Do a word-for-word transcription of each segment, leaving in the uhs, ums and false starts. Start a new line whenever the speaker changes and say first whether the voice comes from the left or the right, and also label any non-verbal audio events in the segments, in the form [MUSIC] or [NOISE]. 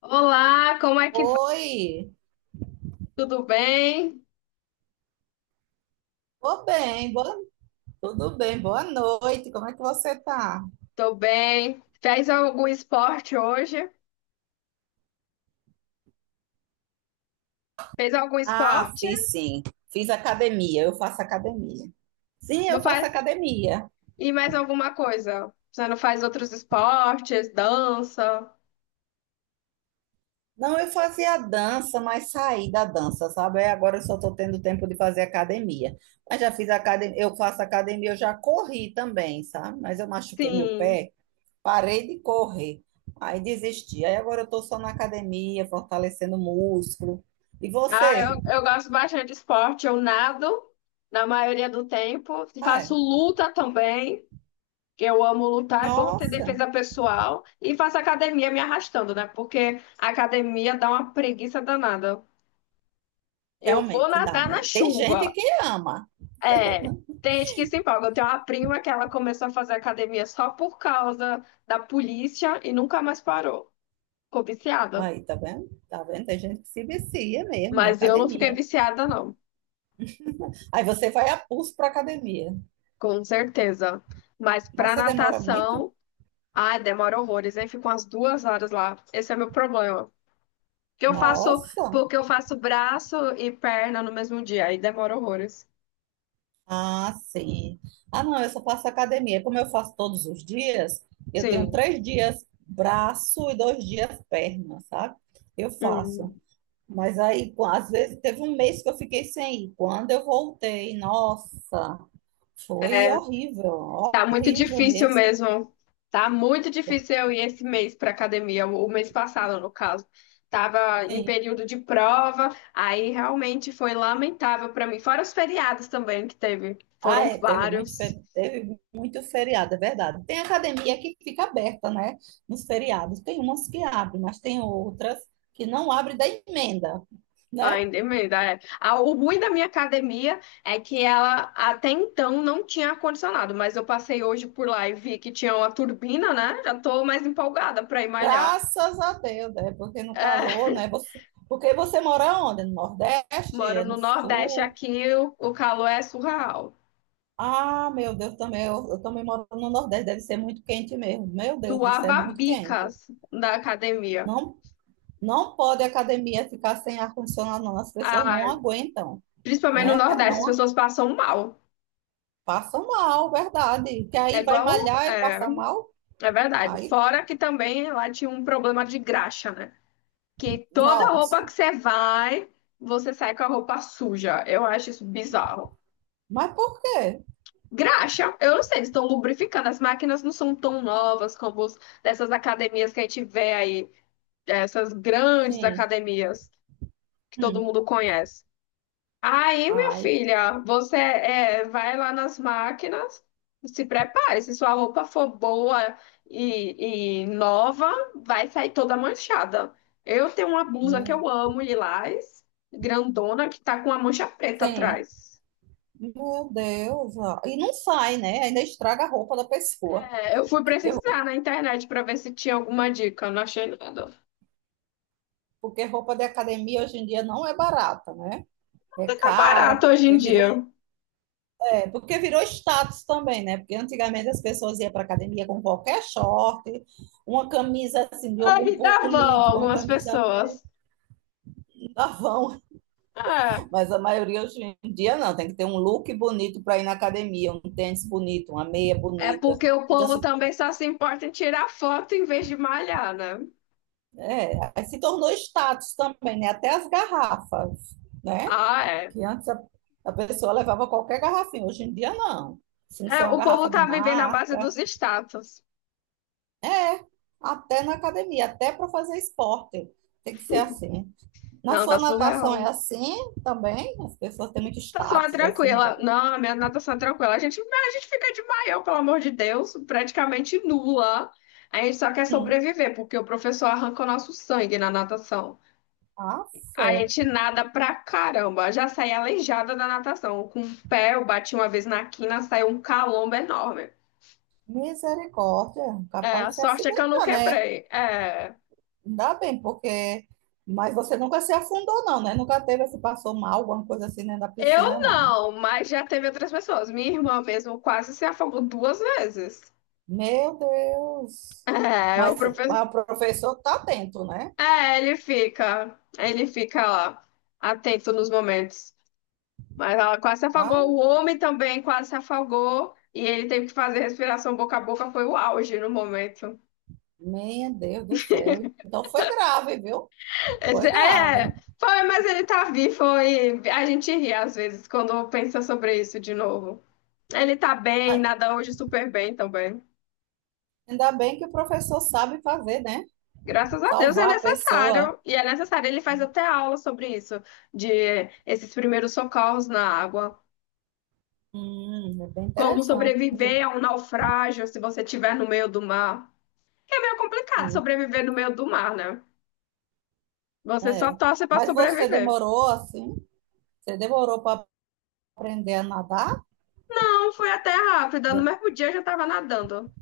left: Olá, como é que vai?
right: Oi,
left: Tudo bem?
right: tô bem, boa- tudo bem, boa noite, como é que você tá?
left: Tô bem. Fez algum esporte hoje? Fez algum
right: Ah,
left: esporte?
right: fiz sim, fiz academia, eu faço academia. Sim,
left: Não
right: eu faço
left: faz?
right: academia.
left: E mais alguma coisa? Você não faz outros esportes? Dança?
right: Não, eu fazia dança, mas saí da dança, sabe? Aí agora eu só tô tendo tempo de fazer academia. Mas já fiz academia, eu faço academia, eu já corri também, sabe? Mas eu machuquei meu
left: Sim.
right: pé, parei de correr, aí desisti. Aí agora eu tô só na academia, fortalecendo o músculo. E
left: Ah,
right: você?
left: eu, eu gosto bastante de esporte. Eu nado na maioria do tempo. Faço
right: Ai,
left: luta também. Que Eu amo lutar, é bom ter
right: nossa!
left: defesa pessoal. E faço academia me arrastando, né? Porque a academia dá uma preguiça danada. Eu vou
right: Realmente dá,
left: nadar
right: né?
left: na
right: Tem gente
left: chuva.
right: que ama.
left: É, tem gente que se empolga. Eu tenho uma prima que ela começou a fazer academia só por causa da polícia e nunca mais parou. Ficou viciada.
right: Aí, tá vendo? Tá vendo? Tem gente que se vicia mesmo em
left: Mas eu não fiquei
right: academia.
left: viciada, não,
right: Aí você vai a pulso para academia.
left: com certeza. Mas
right: Mas
left: pra
right: você demora muito?
left: natação, ai, demora horrores, aí fico umas duas horas lá. Esse é meu problema. Que eu faço,
right: Nossa!
left: porque eu faço braço e perna no mesmo dia, aí demora horrores.
right: Ah, sim. Ah, não, eu só faço academia. Como eu faço todos os dias, eu tenho
left: Sim.
right: três dias braço e dois dias perna, sabe? Eu faço.
left: Hum.
right: Mas aí, com- às vezes, teve um mês que eu fiquei sem ir. Quando eu voltei, nossa, foi horrível,
left: Tá muito
right: horrível
left: difícil
right: mesmo.
left: mesmo. Tá muito difícil eu ir esse mês pra academia, o o mês passado, no caso. Tava em
right: Sim.
left: período de prova, aí realmente foi lamentável pra mim. Fora os feriados também que teve,
right: Ah,
left: foram
right: é, teve muito,
left: vários.
right: fe- teve muito feriado, é verdade. Tem academia que fica aberta, né? Nos feriados. Tem umas que abrem, mas tem outras que não abrem da emenda, né?
left: Ainda emenda, é. Ah, o ruim da minha academia é que ela até então não tinha ar-condicionado, mas eu passei hoje por lá e vi que tinha uma turbina, né? Já tô mais empolgada pra ir malhar.
right: Graças a Deus, né? Porque no
left: É,
right: calor,
left: [LAUGHS]
right: né? Você, porque você mora onde? No Nordeste?
left: moro
right: É
left: no
right: no
left: Nordeste
right: Sul?
left: aqui, o o calor é surreal.
right: Ah, meu Deus, também eu, eu também moro no Nordeste, deve ser muito quente mesmo. Meu Deus do céu, é
left: Suava
right: muito quente.
left: bicas na academia.
right: Não, não pode a academia ficar sem ar-condicionado, não. As pessoas não
left: Ah,
right: aguentam,
left: principalmente no
right: né?
left: Nordeste, as
right: Não
left: pessoas passam mal.
right: passa mal, verdade. Que
left: É
right: aí vai
left: igual,
right: malhar e
left: é,
right: passa mal.
left: é verdade.
right: Aí,
left: Fora que também lá tinha um problema de graxa, né? Que toda roupa
right: nossa.
left: que você vai, você sai com a roupa suja. Eu acho isso bizarro.
right: Mas por quê?
left: Graxa, eu não sei, eles estão lubrificando. As máquinas não são tão novas como os, dessas academias que a gente vê aí, essas grandes
right: Sim.
left: academias que todo
right: Hum.
left: mundo conhece. Aí, minha
right: Ai,
left: filha, você é, vai lá nas máquinas, se prepare. Se sua roupa for boa e, e nova, vai sair toda manchada. Eu tenho uma blusa que
right: hum.
left: eu amo, lilás, grandona, que tá com uma mancha preta
right: Sim.
left: atrás.
right: Meu Deus, ó. E não sai, né? Ainda estraga a roupa da pessoa.
left: É, eu fui
right: Que eu-
left: pesquisar na internet para ver se tinha alguma dica, não achei nada.
right: Porque roupa de academia hoje em dia não é barata, né? É
left: Tá barato
right: cara,
left: hoje em
right: porque virou,
left: dia.
right: é, porque virou status também, né? Porque antigamente as pessoas iam para academia com qualquer short, uma camisa assim de algum
left: Aí dá vão
right: político, uma
left: algumas
right: camisa
left: pessoas.
right: da Avon.
left: É.
right: Mas a maioria hoje em dia não, tem que ter um look bonito para ir na academia, um tênis bonito, uma meia
left: É
right: bonita.
left: porque o
right: Então,
left: povo
right: se,
left: também só se importa em tirar foto em vez de malhar, né?
right: é, se tornou status também, né? Até as garrafas, né?
left: Ah, é.
right: Que antes a, a pessoa levava qualquer garrafinha, hoje em dia não. Se não
left: É,
right: ser uma
left: o povo
right: garrafa de
left: tá vivendo à base
right: marca,
left: dos status.
right: é, até na academia, até para fazer esporte. Tem que ser assim. Na
left: Não, tá
right: sua natação é
left: surreal.
right: assim também? As pessoas têm muito
left: Natação é
right: status, assim, muita
left: tranquila.
right: coisa.
left: Não, a minha natação é tranquila. A gente, a gente fica de maiô, pelo amor de Deus, praticamente nula. A gente só quer
right: Hum.
left: sobreviver, porque o professor arranca o nosso sangue na natação.
right: Ah,
left: A
right: fé.
left: gente nada pra caramba. Já saí aleijada da natação. Com o pé, eu bati uma vez na quina, saiu um calombo enorme.
right: Misericórdia,
left: É,
right: capaz
left: a
right: de se
left: sorte é que eu não
right: acidentar, né?
left: quebrei. É,
right: Ainda bem, porque. Mas você nunca se afundou, não, né? Nunca teve, se passou mal, alguma coisa assim dentro da
left: eu
right: piscina, não, né?
left: não, mas já teve outras pessoas. Minha irmã mesmo quase se afogou duas vezes.
right: Meu Deus!
left: É, é o
right: Mas o
left: professor.
right: mas o professor tá atento, né?
left: É, ele fica. Ele fica lá, atento nos momentos. Mas ela quase se afogou.
right: Ai,
left: O homem também quase se afogou. E ele teve que fazer respiração boca a boca. Foi o auge no momento.
right: meu Deus do céu. Então foi grave, viu? Foi
left: Esse-
right: grave.
left: é, foi, mas ele tá vivo. Foi. A gente ri às vezes quando pensa sobre isso de novo. Ele tá bem,
right: Mas
left: nada hoje super bem também.
right: ainda bem que o professor sabe fazer, né?
left: Graças a Deus é
right: Salvar a pessoa.
left: necessário, e é necessário. Ele faz até aula sobre isso, de esses primeiros socorros na água,
right: Hum, é bem
left: como
right: interessante.
left: sobreviver a um naufrágio se você estiver no meio do mar. É meio complicado
right: Sim,
left: sobreviver no meio do mar, né? Você só
right: é.
left: torce para
right: Mas você
left: sobreviver.
right: demorou assim? Você demorou para aprender a nadar,
left: Não, foi até rápida, no mesmo dia eu já estava nadando.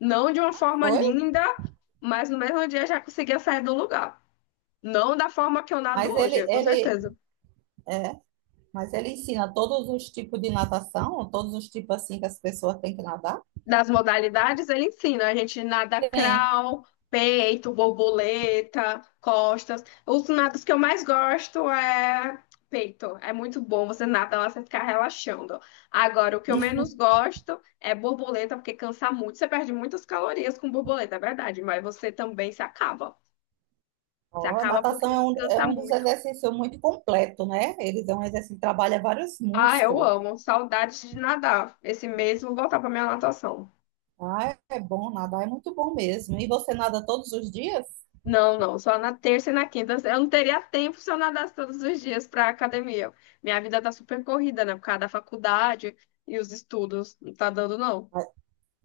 left: Não de uma forma
right: foi,
left: linda, mas no mesmo dia eu já conseguia sair do lugar. Não da forma que eu nado
right: mas ele,
left: hoje, com
right: ele,
left: certeza.
right: é, mas ele ensina todos os tipos de natação, todos os tipos assim que as pessoas têm que nadar.
left: Das modalidades, ele ensina a gente nada
right: Sim.
left: crawl, peito, borboleta, costas. Os nados que eu mais gosto é peito. É muito bom, você nada lá, você ficar relaxando. Agora, o que eu menos gosto é borboleta, porque cansa muito. Você perde muitas calorias com borboleta, é verdade, mas você também se acaba. Se
right: Ó,
left: acaba porque
right: natação é
left: ele
right: um, é
left: cansa
right: um dos
left: muito.
right: exercícios muito completo, né? Eles é um exercício que trabalha vários
left: Ah, eu
right: músculos.
left: amo. Saudades de nadar. Esse mês eu vou voltar para minha natação.
right: Ah, é bom nadar, é muito bom mesmo. E você nada todos os dias?
left: Não, não, só na terça e na quinta. Eu não teria tempo se eu nadasse todos os dias para academia. Minha vida tá super corrida, né? Por causa da faculdade e os estudos. Não tá dando, não.
right: Mas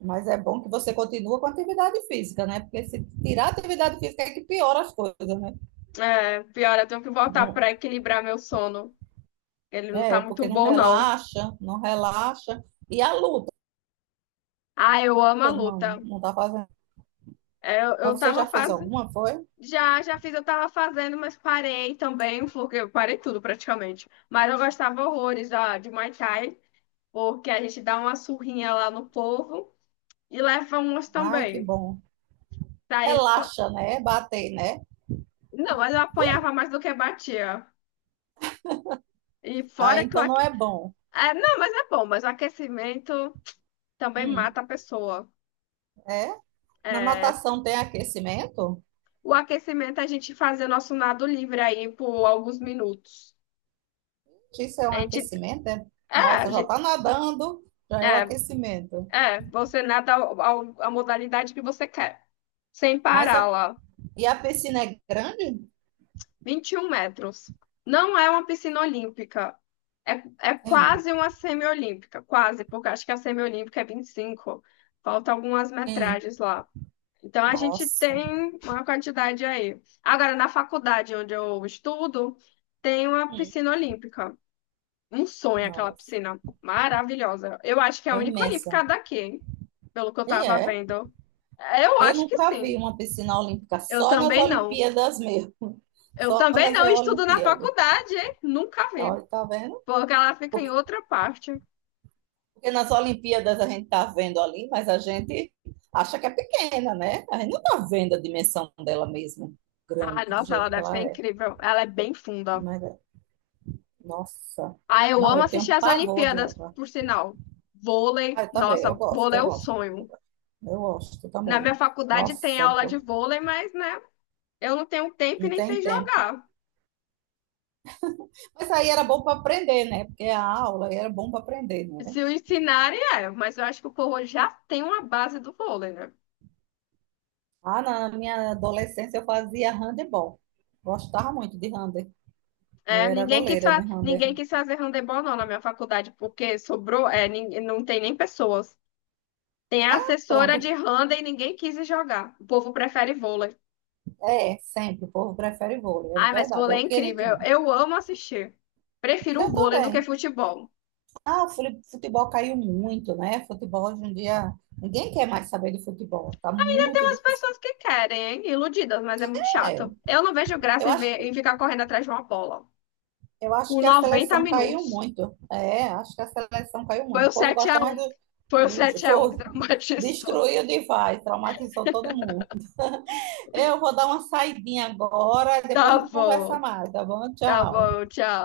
right: mas é bom que você continua com atividade física, né? Porque se tirar a atividade física é que piora as coisas, né?
left: É, pior, eu tenho que voltar
right: Não-
left: para equilibrar meu sono. Ele não tá
right: É,
left: muito
right: porque não
left: bom, não.
right: relaxa, não relaxa. E a luta,
left: Ah, eu amo a
right: não,
left: luta.
right: não tá fazendo.
left: É, eu, eu
right: Mas você
left: tava
right: já fez
left: fazendo.
right: alguma, foi?
left: Já, já fiz, eu tava fazendo, mas parei também, porque eu parei tudo praticamente. Mas eu gostava horrores da, de Muay Thai, porque a gente dá uma surrinha lá no povo e leva umas
right: Ai, que
left: também.
right: bom.
left: Daí, espo-
right: Relaxa, né? Bater, né?
left: não, mas eu apanhava mais do que batia. E
right: Ah,
left: fora que o
right: então não
left: aque...
right: é bom.
left: é, não, mas é bom, mas o aquecimento também
right: Hum,
left: mata a pessoa.
right: é? Na
left: É,
right: natação tem aquecimento?
left: o aquecimento é a gente fazer o nosso nado livre aí por alguns minutos.
right: Isso é um
left: A gente,
right: aquecimento, é?
left: é, a
right: Nossa, já
left: gente-
right: tá nadando, já é o
left: é,
right: aquecimento.
left: é, você nada ao- ao- a modalidade que você quer, sem
right: Mas
left: parar
right: a,
left: lá.
right: e a piscina é grande?
left: Vinte e um metros. Não é uma piscina olímpica. É, é
right: Sim,
left: quase uma semiolímpica, quase, porque acho que a semiolímpica é vinte e cinco. Falta algumas
right: sim.
left: metragens lá. Então a gente
right: Nossa.
left: tem uma quantidade aí. Agora, na faculdade onde eu estudo, tem uma
right: Hum.
left: piscina olímpica. Um sonho aquela
right: Nossa.
left: piscina maravilhosa. Eu acho que é a
right: É
left: única olímpica
right: imensa.
left: daqui, hein? Pelo que eu
right: E
left: tava
right: é.
left: vendo. Eu
right: Eu
left: acho que
right: nunca vi
left: sim.
right: uma piscina olímpica,
left: Eu
right: só nas
left: também não.
right: Olimpíadas mesmo. [LAUGHS]
left: Eu
right: Só
left: também
right: nas
left: não estudo na
right: Olimpíadas.
left: faculdade, hein? Nunca vi.
right: Olha, tá vendo?
left: Porque ela fica em
right: Porque,
left: outra parte.
right: porque nas Olimpíadas a gente tá vendo ali, mas a gente acha que é pequena, né? A gente não tá vendo a dimensão dela mesmo,
left: Ai,
right: grande, do
left: nossa, ela
right: jeito que
left: deve
right: ela
left: ser
right: é.
left: incrível. Ela é bem funda.
right: Mas, é- nossa,
left: Ah, eu
right: não,
left: amo
right: eu
left: assistir
right: tenho
left: as
right: pavor de
left: Olimpíadas,
right: água.
left: por sinal. Vôlei,
right: Ah, eu também,
left: nossa,
right: eu gosto,
left: vôlei
right: eu
left: é um
right: gosto, eu
left: sonho.
right: gosto, eu gosto
left: Na minha
right: também.
left: faculdade tem
right: Nossa,
left: aula de
right: go-
left: vôlei, mas, né, eu não tenho tempo e
right: não
left: nem
right: tem
left: sei
right: tempo.
left: jogar.
right: Mas aí era bom para aprender, né? Porque a aula aí era bom para aprender, né?
left: Se o ensinarem, é, mas eu acho que o povo já tem uma base do vôlei, né?
right: Ah, na minha adolescência eu fazia handebol. Gostava muito de handebol. Eu
left: É,
right: era
left: ninguém quis,
right: goleira de
left: fa- ninguém
right: handebol.
left: quis fazer handebol, não, na minha faculdade, porque sobrou, é, nin- não tem nem pessoas. Tem a
right: Ah,
left: assessora de
right: pronto.
left: Handa e ninguém quis jogar. O povo prefere vôlei.
right: É, sempre. O povo prefere vôlei.
left: Ai,
right: É
left: mas
right: verdade. É
left: vôlei
right: o
left: é incrível.
right: queridinho.
left: Eu, eu amo assistir. Prefiro o
right: Eu
left: vôlei do que
right: também.
left: futebol.
right: Ah, o fule- futebol caiu muito, né? Futebol hoje em dia. Ninguém quer mais saber de futebol. Tá
left: E tem
right: muito
left: umas
right: difícil.
left: pessoas que querem, hein? Iludidas, mas é muito
right: É,
left: chato. Eu não vejo graça
right: eu
left: em, ver,
right: acho,
left: em ficar correndo atrás de uma bola.
right: eu acho
left: Por
right: que a
left: noventa
right: seleção caiu
left: minutos.
right: muito. É, acho que a seleção caiu
left: Foi
right: muito. O
left: o
right: povo
left: sete a
right: gosta mais
left: um,
right: do.
left: Foi o
right: Do
left: sete a um que
right: foi, [LAUGHS]
left: traumatizou.
right: destruiu demais. Traumatizou todo mundo. Eu vou dar uma saidinha agora, depois a
left: Tá
right: gente conversa
left: bom.
right: mais, tá bom?
left: Tá
right: Tchau.
left: bom, tchau.